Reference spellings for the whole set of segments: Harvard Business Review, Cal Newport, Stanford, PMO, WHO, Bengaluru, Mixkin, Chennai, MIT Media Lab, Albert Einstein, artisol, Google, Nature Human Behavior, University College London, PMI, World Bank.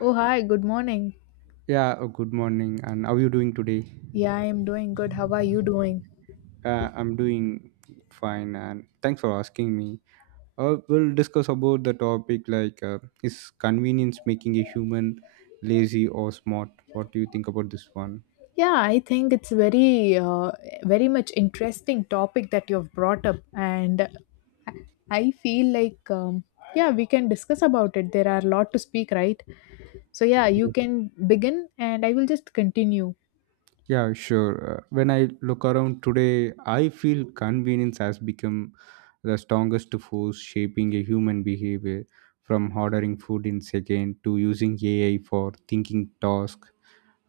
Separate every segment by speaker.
Speaker 1: Oh, hi, good morning.
Speaker 2: Yeah, good morning. And how are you doing today?
Speaker 1: Yeah, I am doing good. How are you doing?
Speaker 2: I'm doing fine, and thanks for asking me. We'll discuss about the topic is convenience making a human lazy or smart? What do you think about this one?
Speaker 1: Yeah, I think it's very very much interesting topic that you've brought up, and I feel like yeah, we can discuss about it. There are a lot to speak, right? So yeah, you
Speaker 2: Yes.
Speaker 1: can begin and I will just continue.
Speaker 2: Yeah, sure. When I look around today, I feel convenience has become the strongest force shaping a human behavior, from ordering food in second to using AI for thinking task.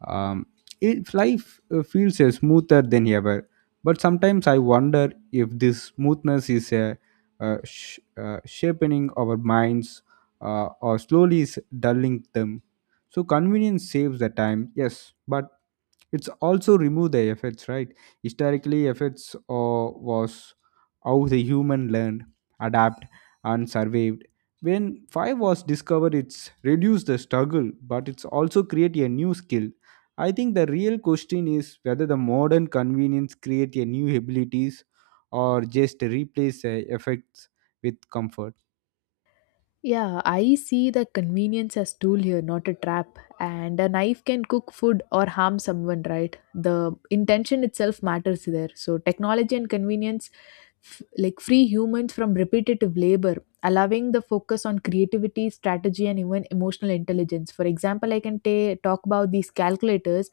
Speaker 2: Um, if life feels smoother than ever, but sometimes I wonder if this smoothness is sharpening our minds or slowly dulling them. So convenience saves the time, yes, but it's also remove the effects, right? Historically, effects was how the human learned, adapt, and survived. When five was discovered, it's reduced the struggle, but it's also create a new skill. I think the real question is whether the modern convenience create a new abilities or just replace effects with comfort.
Speaker 1: Yeah, I see the convenience as tool here, not a trap. And a knife can cook food or harm someone, right? The intention itself matters there. So technology and convenience like free humans from repetitive labor, allowing the focus on creativity, strategy, and even emotional intelligence. For example, I can ta talk about these calculators.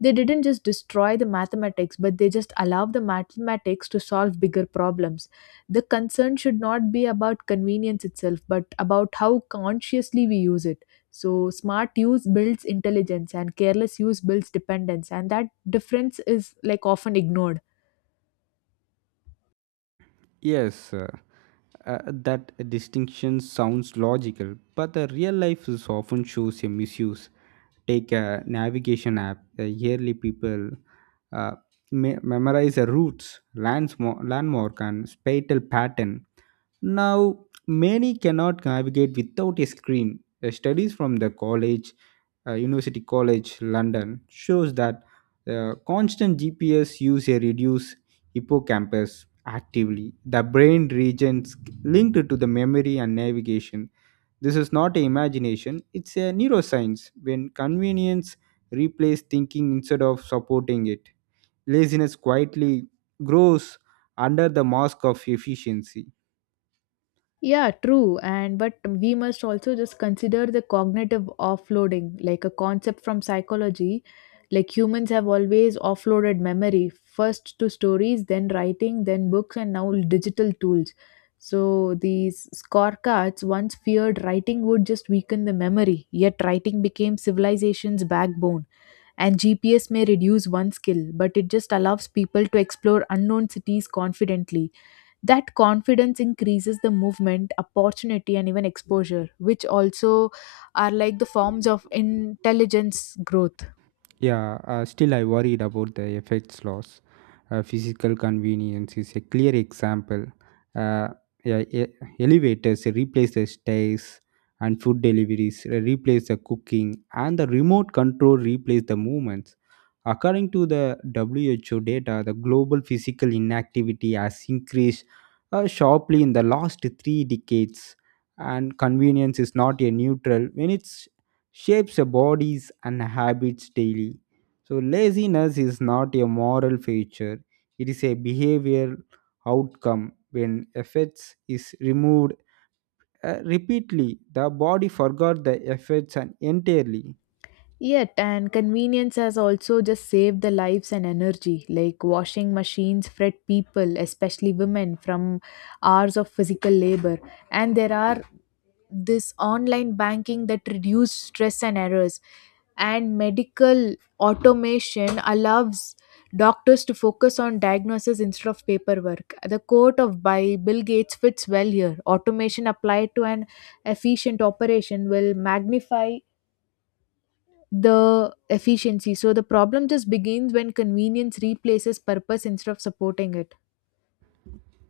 Speaker 1: They didn't just destroy the mathematics, but they just allow the mathematics to solve bigger problems. The concern should not be about convenience itself, but about how consciously we use it. So, smart use builds intelligence, and careless use builds dependence, and that difference is like often ignored.
Speaker 2: yes uh, uh, that distinction sounds logical, but the real life is often shows a misuse. Take a navigation app. Yearly people uh, memorize the routes, landmark, and spatial pattern. Now many cannot navigate without a screen. The studies from the college, university college london, shows that the constant GPS use a reduce hippocampus actively, the brain regions linked to the memory and navigation. This is not a imagination, it's a neuroscience when convenience replaces thinking instead of supporting it. Laziness quietly grows under the mask of efficiency.
Speaker 1: Yeah, true. And but we must also just consider the cognitive offloading, like a concept from psychology. Like humans have always offloaded memory first to stories, then writing, then books, and now digital tools. So these scorecards once feared writing would just weaken the memory, yet writing became civilization's backbone. And GPS may reduce one skill, but it just allows people to explore unknown cities confidently. That confidence increases the movement opportunity and even exposure, which also are like the forms of intelligence growth.
Speaker 2: Yeah, still I worried about the effects loss. Physical convenience is a clear example. Uh, yeah, e- Elevators replace the stairs, and food deliveries replace the cooking, and the remote control replace the movements. According to the WHO data, the global physical inactivity has increased sharply in the last 3 decades, and convenience is not a neutral when it's shapes our bodies and habits daily. So, laziness is not a moral feature, it is a behavioral outcome. When effects is removed repeatedly, the body forgot the effects and entirely.
Speaker 1: Yet, and convenience has also just saved the lives and energy. Like washing machines fret people, especially women, from hours of physical labor. And there are this online banking that reduce stress and errors. And medical automation allows doctors to focus on diagnosis instead of paperwork. The quote of by Bill Gates fits well here. Automation applied to an efficient operation will magnify the efficiency. So the problem just begins when convenience replaces purpose instead of supporting it.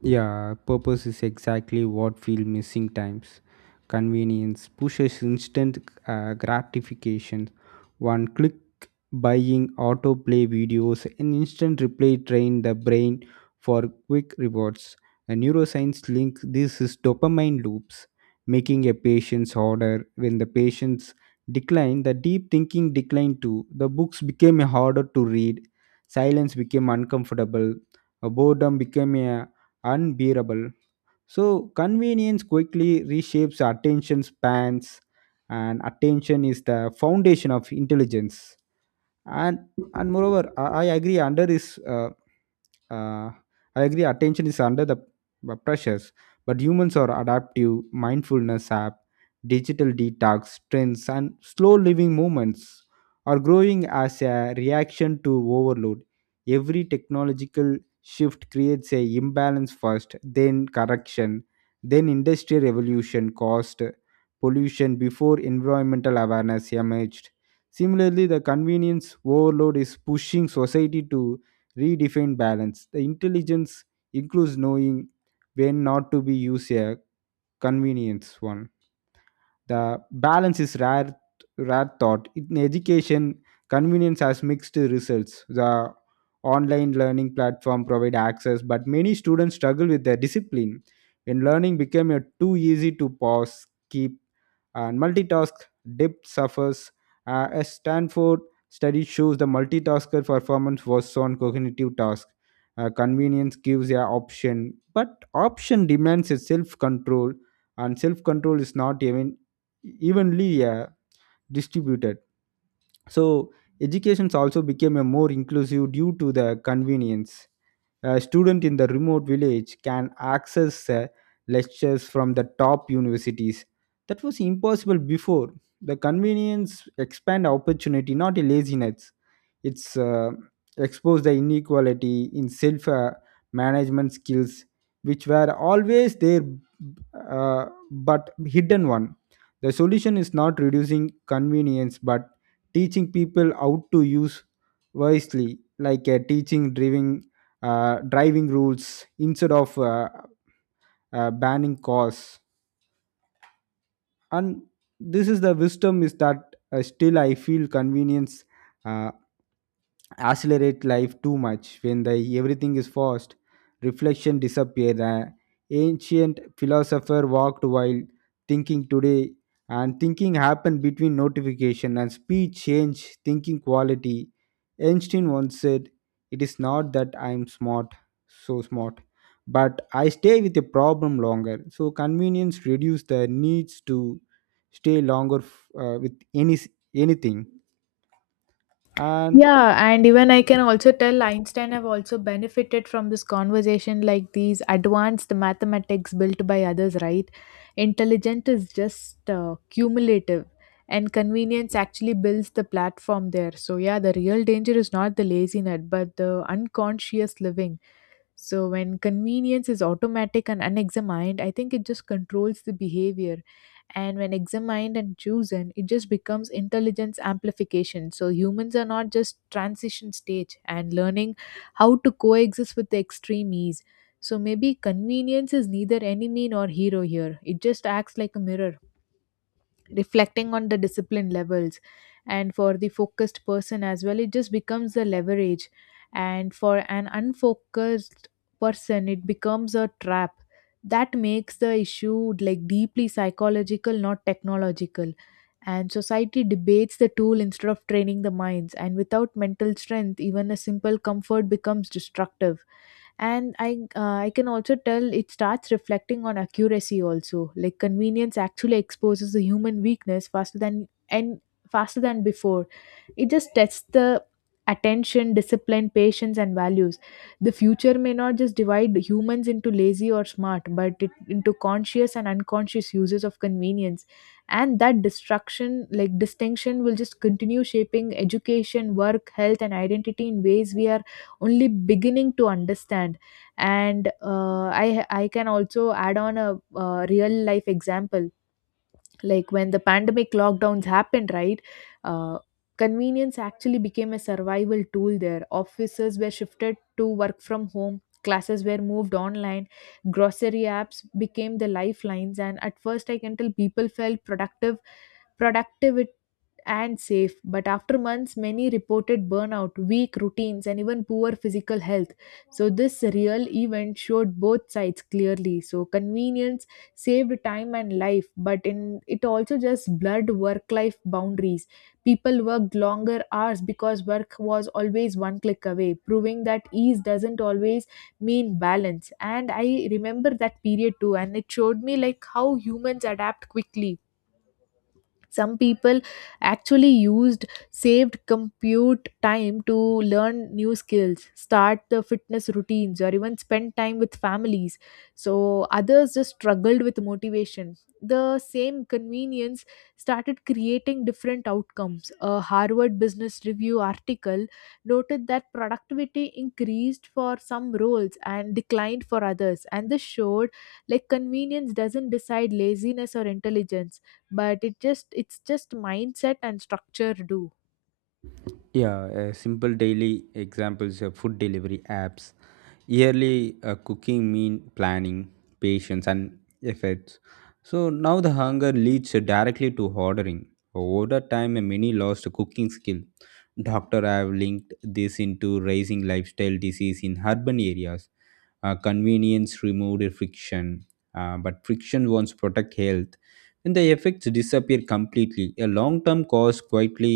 Speaker 2: Yeah, purpose is exactly what feel missing times. Convenience pushes instant gratification. One click buying, autoplay videos, and instant replay train the brain for quick rewards. And neuroscience links this is dopamine loops, making a patient's harder. When the patients decline, the deep thinking declined too. The books became harder to read. Silence became uncomfortable. A boredom became unbearable. So convenience quickly reshapes attention spans, and attention is the foundation of intelligence. and and moreover I agree under is uh, I agree. Attention is under the pressures, but humans are adaptive. Mindfulness app, digital detox trends, and slow living movements are growing as a reaction to overload. Every technological shift creates a imbalance first, then correction, then industrial revolution caused pollution before environmental awareness emerged. Similarly, the convenience overload is pushing society to redefine balance. The intelligence includes knowing when not to be used a convenience one. The balance is rare thought. In education, convenience has mixed results. The online learning platform provide access, but many students struggle with their discipline. When learning became a too easy to pause, keep, and multitask, depth suffers. A Stanford study shows the multitasker performance was on cognitive task. Convenience gives a option, but option demands a self control, and self control is not even evenly distributed. So educations also became a more inclusive due to the convenience. A student in the remote village can access lectures from the top universities. That was impossible before. The convenience expand opportunity, not a laziness. It's exposed the inequality in self management skills, which were always there, uh, but hidden one. The solution is not reducing convenience, but teaching people how to use wisely, teaching driving driving rules instead of banning cars. And this is the wisdom is that, still I feel convenience uh, accelerate life too much. When the everything is fast, reflection disappear. The ancient philosopher walked while thinking. Today, and thinking happened between notification and speed, change thinking quality. Einstein once said, it is not that I am smart, but I stay with a problem longer. So convenience reduces the needs to stay longer with any anything. And
Speaker 1: Yeah, and even I can also tell Einstein have also benefited from this conversation like these advanced mathematics built by others, right? Intelligent is just cumulative, and convenience actually builds the platform there. So yeah, the real danger is not the laziness but the unconscious living. So when convenience is automatic and unexamined, I think it just controls the behavior. And when examined and chosen, it just becomes intelligence amplification. So humans are not just transition stage and learning how to coexist with the extreme ease. So maybe convenience is neither enemy nor hero here. It just acts like a mirror reflecting on the discipline levels, and for the focused person as well it just becomes a leverage, and for an unfocused person it becomes a trap that makes the issue like deeply psychological, not technological. And society debates the tool instead of training the minds, and without mental strength even a simple comfort becomes destructive. And I can also tell it starts reflecting on accuracy also, like convenience actually exposes the human weakness faster than, and faster than before. It just tests the attention, discipline, patience, and values. The future may not just divide humans into lazy or smart, but it, into conscious and unconscious uses of convenience. And that destruction like distinction will just continue shaping education, work, health, and identity in ways we are only beginning to understand. And I can also add on a real life example, like when the pandemic lockdowns happened, right? uh, Convenience actually became a survival tool there. Offices were shifted to work from home, classes were moved online, grocery apps became the lifelines, and at first I can tell people felt productive, productive and safe. But after months, many reported burnout, weak routines, and even poor physical health. So, this real event showed both sides clearly. So, convenience saved time and life, but in it also just blurred work life boundaries. People worked longer hours because work was always one click away, proving that ease doesn't always mean balance. And I remember that period too, and it showed me like how humans adapt quickly. Some people actually used saved compute time to learn new skills, start the fitness routines, or even spend time with families. So others just struggled with motivation. The same convenience started creating different outcomes. A Harvard Business Review article noted that productivity increased for some roles and declined for others, and this showed like convenience doesn't decide laziness or intelligence, but it just it's just mindset and structure do.
Speaker 2: Yeah, simple daily examples of food delivery apps. Yearly cooking mean planning, patience, and efforts. So now the hunger leads directly to ordering. Over time, a many lost cooking skill. Doctor have linked this into rising lifestyle disease in urban areas. Convenience removed friction, but friction wants protect health. When the effects disappear completely, a long-term cost quietly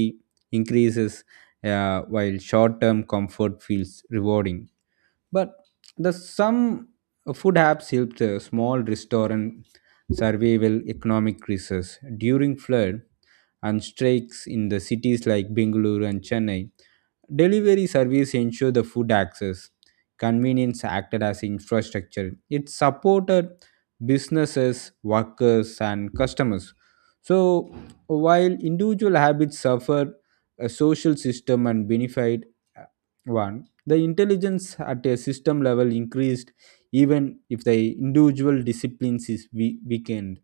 Speaker 2: increases, while short-term comfort feels rewarding. But the some food apps helped small restaurant survival economic crisis during flood and strikes in the cities like Bengaluru and Chennai. Delivery service ensure the food access. Convenience acted as infrastructure. It supported businesses, workers, and customers. So while individual habits suffered, a social system and benefit uh, one the intelligence at a system level increased, even if the individual disciplines is weakened.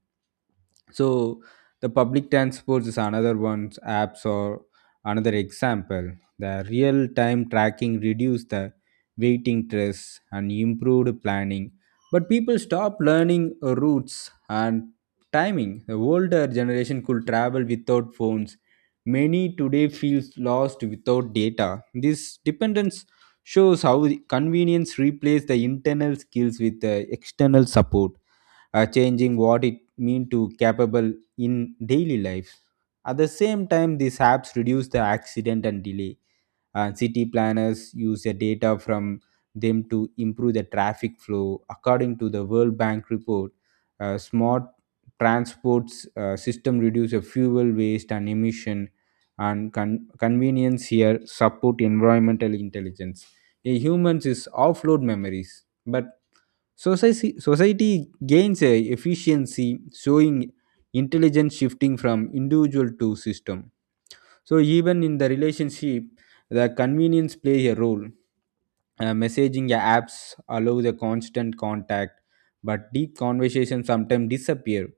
Speaker 2: So the public transports is another one's apps, or another example, the real time tracking reduced the waiting stress and improved planning, but people stop learning routes and timing. The older generation could travel without phones. Many today feels lost without data. This dependence shows how the convenience replaces the internal skills with the external support, changing what it mean to capable in daily life. At the same time, these apps reduce the accident and delay. City planners use the data from them to improve the traffic flow. According to the World Bank report, smart transports system reduce the fuel waste and emission, and convenience here support environmental intelligence. A humans is offload memories, but society, society gains a efficiency, showing intelligence shifting from individual to system. So even in the relationship, the convenience plays a role. Messaging apps allow the constant contact, but deep conversations sometimes disappear.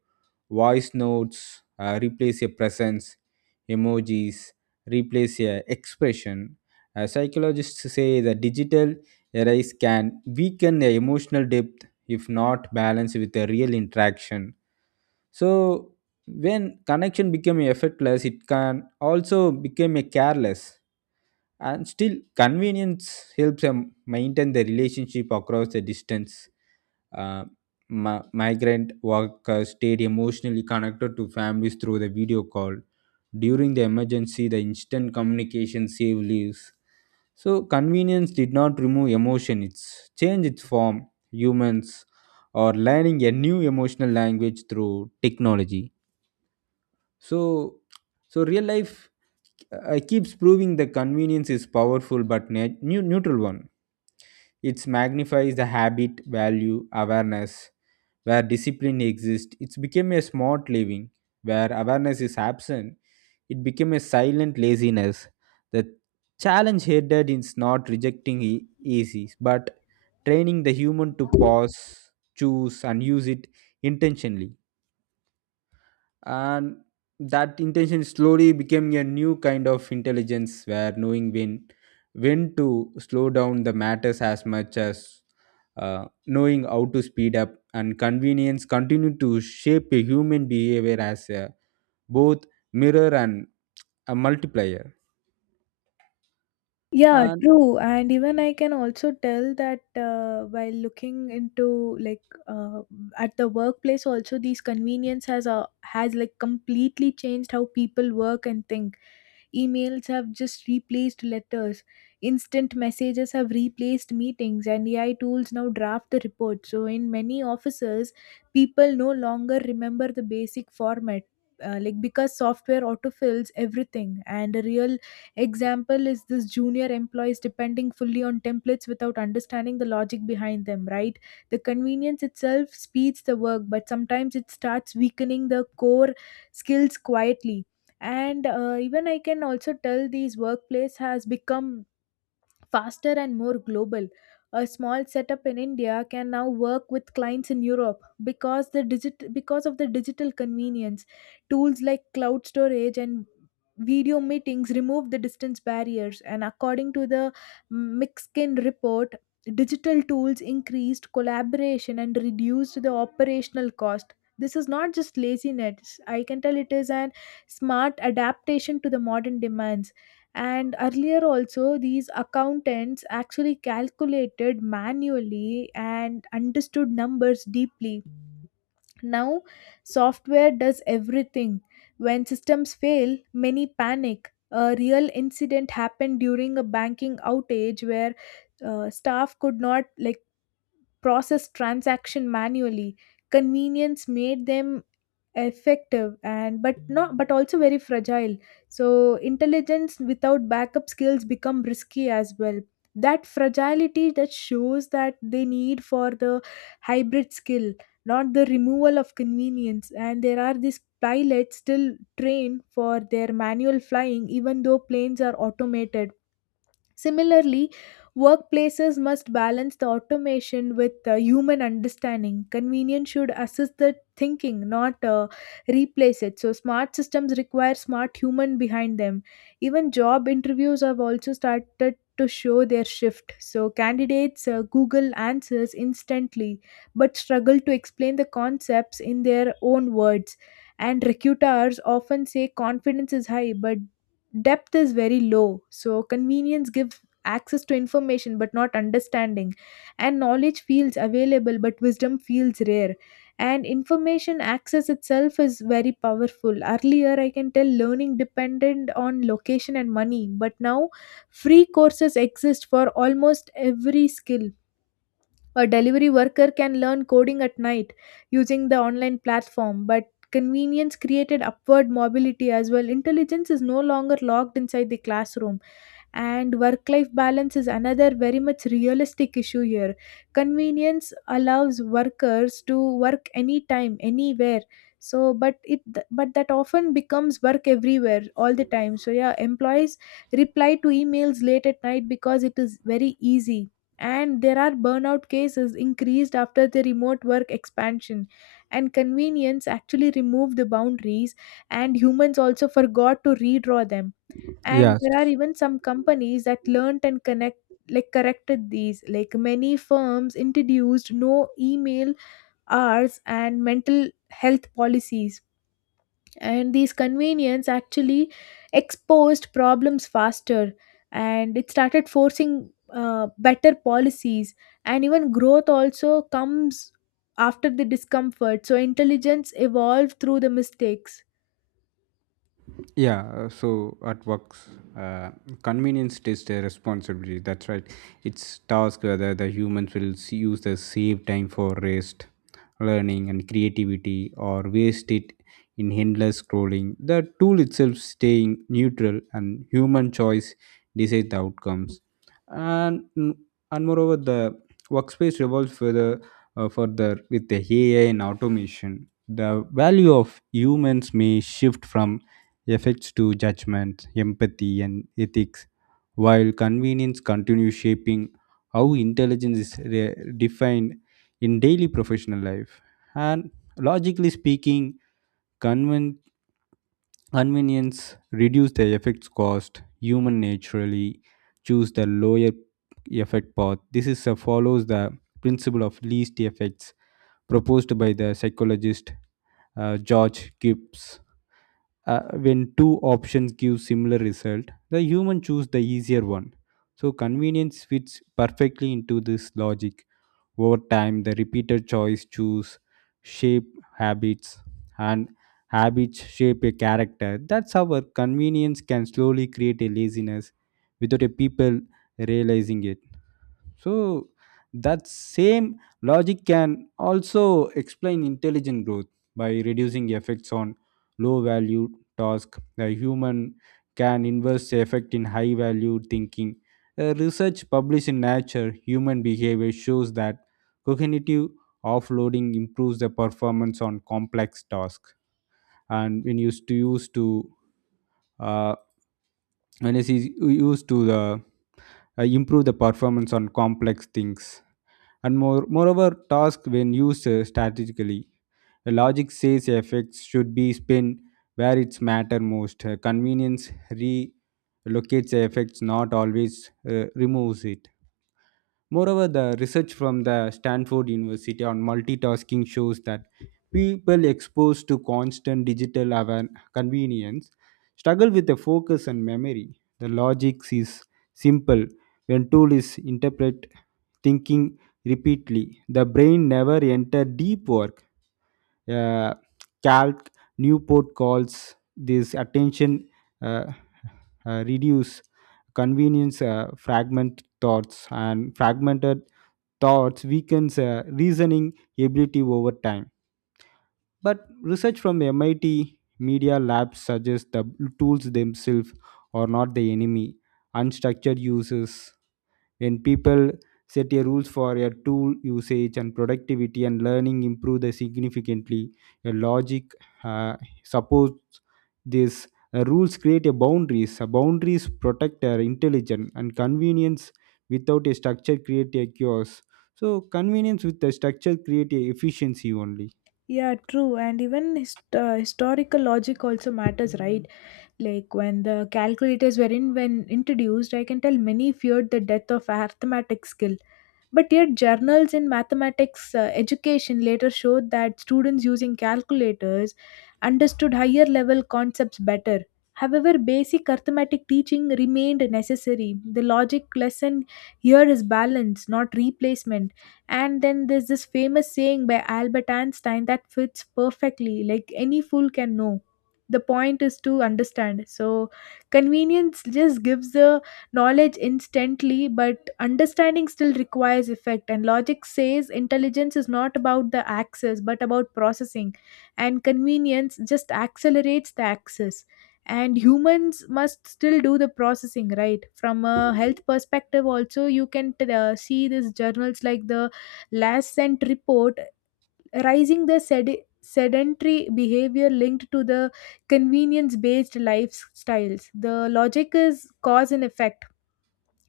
Speaker 2: Voice notes replace a presence, emojis replace a expression. Psychologists say the digital erase can weaken the emotional depth if not balanced with a real interaction. So when connection become effortless, it can also become a careless. And still convenience helps them maintain the relationship across the distance. uh, Migrant workers stayed emotionally connected to families through the video call. During the emergency, the instant communication saved lives. So, convenience did not remove emotion, it's changed its form. Humans are learning a new emotional language through technology. So, so real life keeps proving the convenience is powerful but neutral one. It magnifies the habit, value, awareness. Where discipline exists, it's become a smart living. Where awareness is absent, it became a silent laziness. The challenge headed is not rejecting easy, but training the human to pause, choose, and use it intentionally. And that intention slowly became a new kind of intelligence, where knowing when to slow down the matters as much as knowing how to speed up. And convenience continue to shape a human behavior as a, both mirror and a multiplier.
Speaker 1: Yeah,
Speaker 2: And
Speaker 1: true. And even I can also tell that while looking into like at the workplace, also these convenience has has like completely changed how people work and think. Emails have just replaced letters. Instant messages have replaced meetings, and AI tools now draft the report. So, in many offices, people no longer remember the basic format. Like because software autofills everything, and a real example is this junior employees depending fully on templates without understanding the logic behind them, right? The convenience itself speeds the work, but sometimes it starts weakening the core skills quietly. And even I can also tell these workplace has become faster and more global. A small setup in India can now work with clients in Europe because the digit because of the digital convenience. Tools like cloud storage and video meetings remove the distance barriers, and according to the Mixkin report, digital tools increased collaboration and reduced the operational cost. This is not just laziness. I can tell it is an smart adaptation to the modern demands. And earlier also these accountants actually calculated manually and understood numbers deeply. Now software does everything. When systems fail many panic. A real incident happened during a banking outage where staff could not like process transaction manually. Convenience made them effective, and but not but also very fragile. So intelligence without backup skills become risky as well. That fragility that shows that they need for the hybrid skill, not the removal of convenience. And there are these pilots still trained for their manual flying even though planes are automated. Similarly, workplaces must balance the automation with human understanding. Convenience should assist the thinking, not replace it. So, smart systems require smart human behind them. Even job interviews have also started to show their shift. So, candidates Google answers instantly but struggle to explain the concepts in their own words. And recruiters often say confidence is high, but depth is very low. So convenience gives access to information but not understanding, and knowledge feels available but wisdom feels rare. And information access itself is very powerful. Earlier I can tell learning depended on location and money, but now free courses exist for almost every skill. A delivery worker can learn coding at night using the online platform, but convenience created upward mobility as well. Intelligence is no longer locked inside the classroom, and work life balance is another very much realistic issue here. Convenience allows workers to work anytime, anywhere. So, but it but that often becomes work everywhere all the time. So, yeah, employees reply to emails late at night because it is very easy. And there are burnout cases increased after the remote work expansion, and convenience actually removed the boundaries, and humans also forgot to redraw them. And
Speaker 2: Yeah,
Speaker 1: there are even some companies that learned and connect like corrected these, like many firms introduced no email hours and mental health policies. And these convenience actually exposed problems faster, and it started forcing better policies. And even growth also comes after the discomfort, so intelligence evolved through the mistakes.
Speaker 2: Yeah, so at works, uh, convenience is their responsibility. That's right. It's task whether the humans will use the save time for rest, learning, and creativity, or waste it in endless scrolling. The tool itself staying neutral, and human choice decides the outcomes. And moreover, the workspace revolves further with the AI and automation. The value of humans may shift from effects to judgment, empathy, and ethics, while convenience continues shaping how intelligence is defined in daily professional life. And logically speaking, conven- convenience reduce the effects cost. Human naturally choose the lower effect path. This is follows the principle of least effects proposed by the psychologist George Gibbs. When two options give similar result, the human choose the easier one. So convenience fits perfectly into this logic. Over time, the repeated choice choose, shape habits, and habits shape a character. That's how our convenience can slowly create a laziness without a people realizing it. So that same logic can also explain intelligent growth by reducing effects on low value task. The human can invest the effect in high value thinking. Research published in Nature Human Behavior shows that cognitive offloading improves the performance on complex tasks. And when used to use to uh, when it is used to the improve the performance on complex things and moreover, task when used strategically. A logic says effects should be spent where it's matter most. Convenience relocates effects, not always removes it. Moreover, the research from the Stanford University on multitasking shows that people exposed to constant convenience struggle with the focus and memory. The logic is simple. When tool is interpret thinking repeatedly, the brain never enter deep work. Uh, Calc Newport calls this attention uh, reduce. Convenience fragment thoughts, and fragmented thoughts weakens reasoning ability over time. But research from the MIT Media Lab suggests the tools themselves are not the enemy. Unstructured uses, when people set a rules for a tool usage, and productivity and learning improve the significantly, a logic uh, supports this. Rules create a boundaries. A boundaries protect our intelligence, and convenience without a structure create a chaos. So convenience with the structure create a efficiency only.
Speaker 1: Yeah, true. And even historical logic also matters, right? Like when the calculators were in when introduced I can tell many feared the death of arithmetic skill. But yet, journals in mathematics education later showed that students using calculators understood higher level concepts better. However, basic arithmetic teaching remained necessary. The logic lesson here is balance, not replacement. And then there's this famous saying by Albert Einstein that fits perfectly like any fool can know. The point is to understand. So, convenience just gives the knowledge instantly, but understanding still requires effect, and logic says intelligence is not about the access but about processing, and convenience just accelerates the access. And humans must still do the processing, right? From a health perspective, also, you can see these journals like the Last Cent report rising the sedentary behavior linked to the convenience based lifestyles. The logic is cause and effect.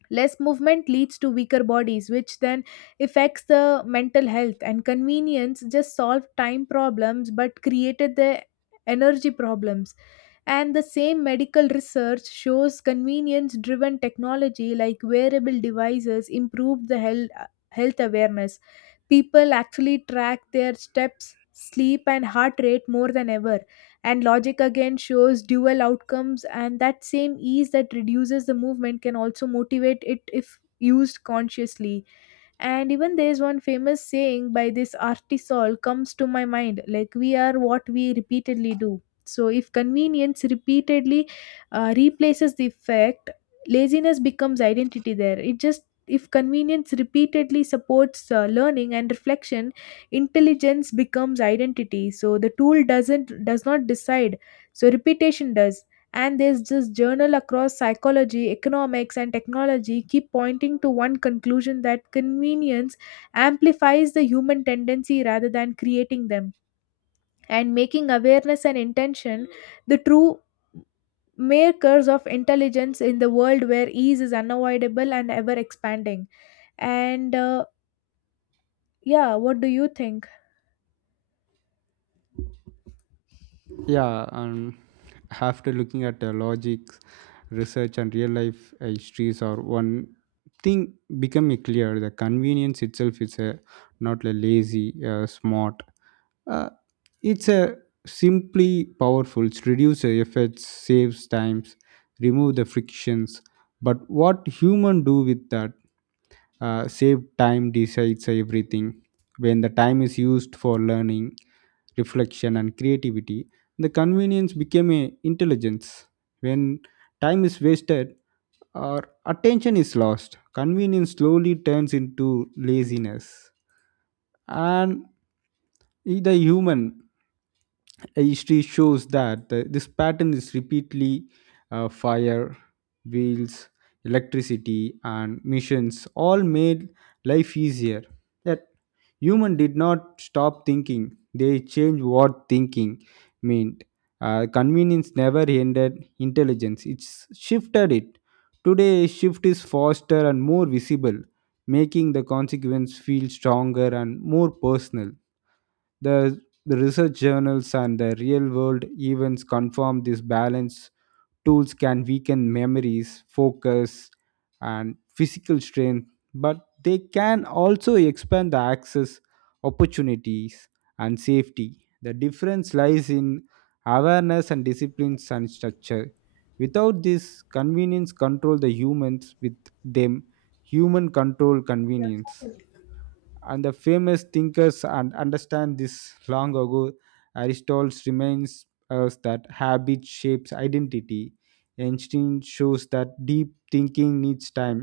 Speaker 1: Less movement leads to weaker bodies, which then affects the mental health. And convenience just solved time problems but created the energy problems. And the same medical research shows convenience driven technology like wearable devices improve the health awareness. People actually track their steps, sleep, and heart rate more than ever. And logic again shows dual outcomes, and that same ease that reduces the movement can also motivate it if used consciously. And even there's one famous saying by this Artisol comes to my mind like, we are what we repeatedly do. So if convenience repeatedly replaces the fact, laziness becomes identity there. It just if convenience repeatedly supports learning and reflection, intelligence becomes identity. So the tool does not decide, so repetition does. And there's just journal across psychology, economics and technology keep pointing to one conclusion, that convenience amplifies the human tendency rather than creating them, and making awareness and intention the true makers of intelligence in the world where ease is unavoidable and ever expanding. And Yeah, what do you think?
Speaker 2: Yeah, and after looking at the logics, research, and real life histories, or one thing becoming clear, the convenience itself is a, not a lazy smart, uh, it's a simply powerful. It reduces effects, saves times, remove the frictions. But what human do with that? Save time decides everything. When the time is used for learning, reflection, and creativity, the convenience became a intelligence. When time is wasted, our attention is lost. Convenience slowly turns into laziness. And the human history shows that this pattern is repeatedly fire, wheels, electricity, and missions all made life easier. Yet human did not stop thinking, they changed what thinking meant. Convenience never ended intelligence, it's shifted it. Today shift is faster and more visible, making the consequence feel stronger and more personal. The, the research journals and the real world events confirm this balance. Tools can weaken memories, focus, and physical strength, but they can also expand the access, opportunities, and safety. The difference lies in awareness, and disciplines, and structure. Without this, convenience control the humans. With them, human control convenience. And the famous thinkers and understand this long ago. Aristotle reminds us that habit shapes identity. Einstein shows that deep thinking needs time,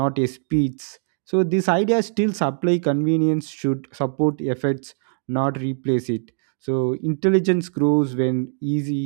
Speaker 2: not a speech. So this idea still supply, convenience should support efforts, not replace it. So intelligence grows when easy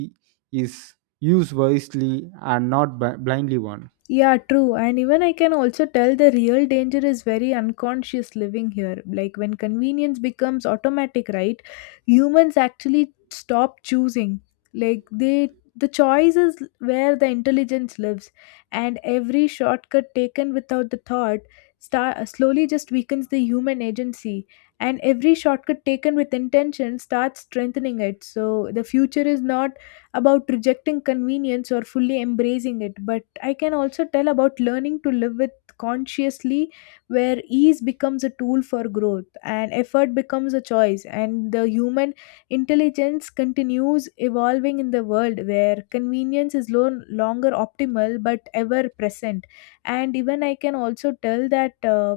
Speaker 2: is used wisely, and not blindly one.
Speaker 1: Yeah, true. And even I can also tell the real danger is very unconscious living here. Like when convenience becomes automatic, right? Humans actually stop choosing. Like the choice is where the intelligence lives, and every shortcut taken without the thought start slowly just weakens the human agency, and every shortcut taken with intention starts strengthening it. So the future is not about rejecting convenience or fully embracing it, but I can also tell about learning to live with consciously, where ease becomes a tool for growth and effort becomes a choice and the human intelligence continues evolving in the world where convenience is no longer optimal but ever present. And even I can also tell that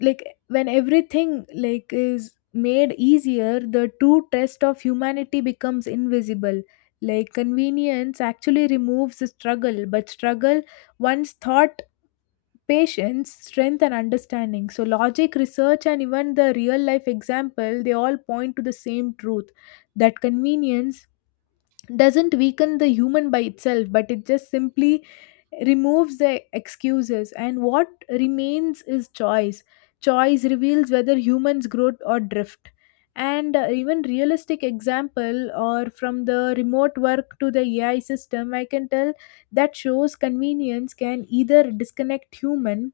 Speaker 1: like when everything like is made easier, the true test of humanity becomes invisible. Like convenience actually removes the struggle, but struggle once thought patience, strength and understanding. So logic, research and even the real life example, they all point to the same truth, that convenience doesn't weaken the human by itself, but it just simply removes the excuses. And what remains is choice. Choice reveals whether humans grow or drift. And even realistic example or from the remote work to the AI system, I can tell that shows convenience can either disconnect human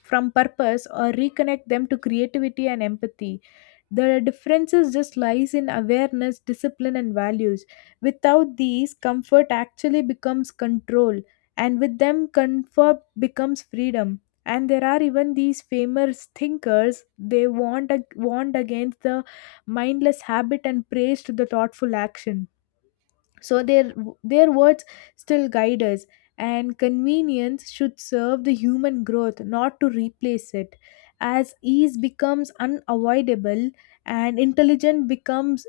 Speaker 1: from purpose or reconnect them to creativity and empathy. The differences just lies in awareness, discipline and values. Without these, comfort actually becomes control, and with them comfort becomes freedom. And there are even these famous thinkers, they warned, warned against the mindless habit and praised the thoughtful action. So their words still guide us, and convenience should serve the human growth not to replace it. As ease becomes unavoidable and intelligence becomes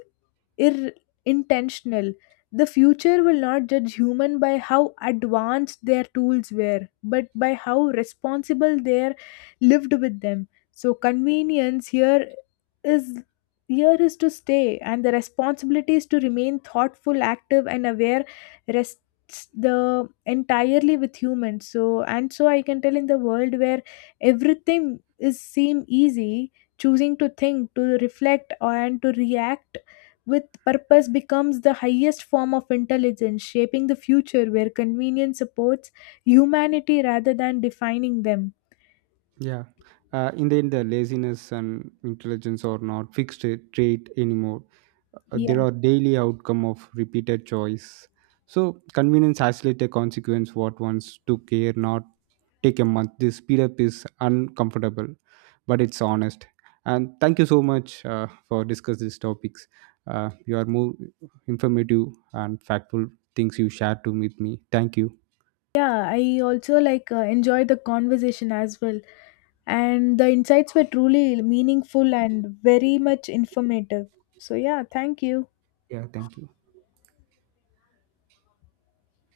Speaker 1: ir- intentional. The future will not judge human by how advanced their tools were, but by how responsible they lived with them. So convenience is here is to stay, and the responsibility is to remain thoughtful, active, and aware. Rests the entirely with humans. So and so I can tell in the world where everything is seem easy, choosing to think, to reflect, and to react with purpose becomes the highest form of intelligence, shaping the future where convenience supports humanity rather than defining them.
Speaker 2: Yeah. In the end, the laziness and intelligence are not fixed trait anymore. There
Speaker 1: Yeah.
Speaker 2: are daily outcome of repeated choice. So convenience isolate a consequence what once took care, not take a month. This speed up is uncomfortable, but it's honest. And thank you so much for discuss these topics. You are more informative and factful things you shared to with me. Thank you.
Speaker 1: Yeah, I also like enjoy the conversation as well. And the insights were truly meaningful and very much informative. So, yeah, thank you.
Speaker 2: Yeah, thank you.